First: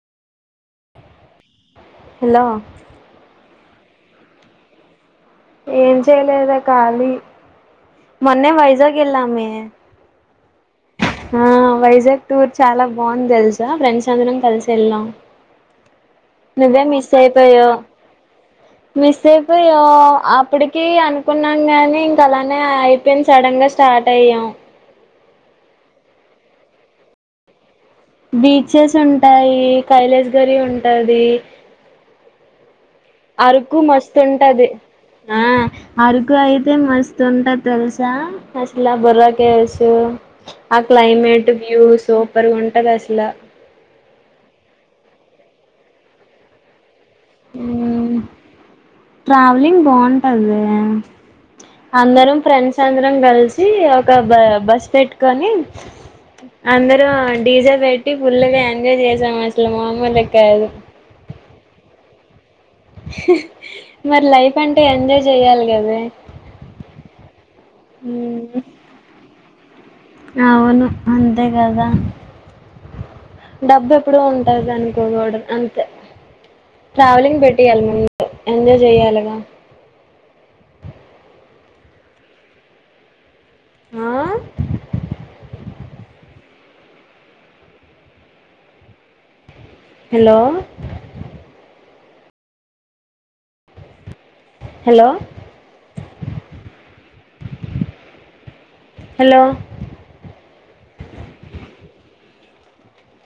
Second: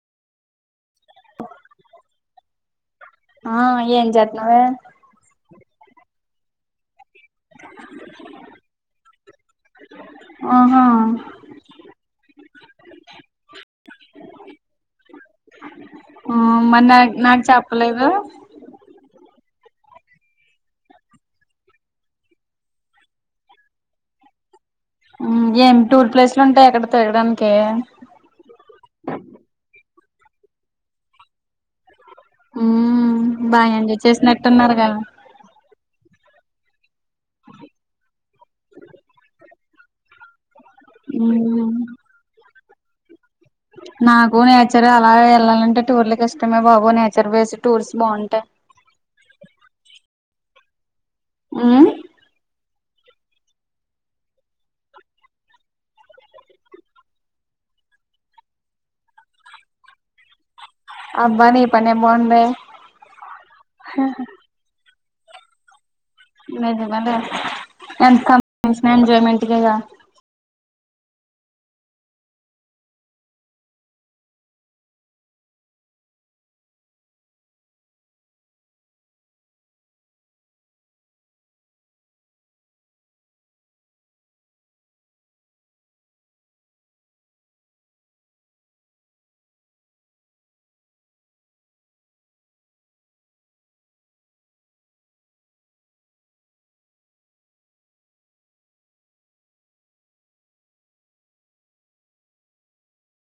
Hello ఆ ఏం జెథనవే. ఏం చేయలేదే ఖళీ మొన్నే వైజాగ్ వెళ్ళామే. ఆహా ఆ. ఆ వైజాగ్ టూర్ చాలా బాగుంది తెలుసా ఫ్రెండ్స్ అందరం కలిసి వెళ్ళాం. ఆ నువ్వే మరి నా నాకు మిస్యిపోయవు చెప్పలేదు మిస్యిపో. ప్పుయ్యో అప్పటికి అనుకున్నాం గాని ఇంక అలానే అయిపోయాంది సడన్ గా స్టార్ట్ అయ్యాం. ఉ ఏం టూర్ ప్లేస్లు ఉంటాయి ఆక్కడ తిరగడానికి. కైలేస్ గరి ఉంటది. ఉ అరుకు మస్తు ఉంటది ఆ అరుక ఇకు అయితే మస్తు ఉంటది తెలుసా అసలా బుర్రకేసు ఆ క్లైమేట్ ఉమ్ వ్యూ సూపర్ ఉంటాది అసలా. నాకు నేచర్ అలా వెళ్ళాలంటే టూర్లలకు ఇష్టమే బాబు నేచర్. సర్వీస్ టూర్స్ మ్మ్ బాగుంటాయి. అదే ఉమ్ అందరం ఫ్రెండ్స్ అందరం కలిసి ఒక బ బస్ పెట్టుకొని అందరం డీజె పెట్టి ఫుల్గా ఎంజాయ్ చేసాం అసలు మామూలుగ కాదు. అబ్బా ని పనే బావుందే. హ్ హ్ మరి లైఫ్ అంటే ఎంజాయ్ చెయాలి కదే నిజమేనే ఎంత మ్మ్ సంపాదించిన ఎంజాయ్మెంట్ కే గా అవును అంతే కదా. డబ్బు ఎప్పుడు ఉంటది అనుకోకూడదు అంతే. ట్రావెలింగ్ పెట్టియ్యాలి ముందు ఎంజాయ్ చెయ్యాలిగా. [inaudible] ఆ. హలో. Hello hello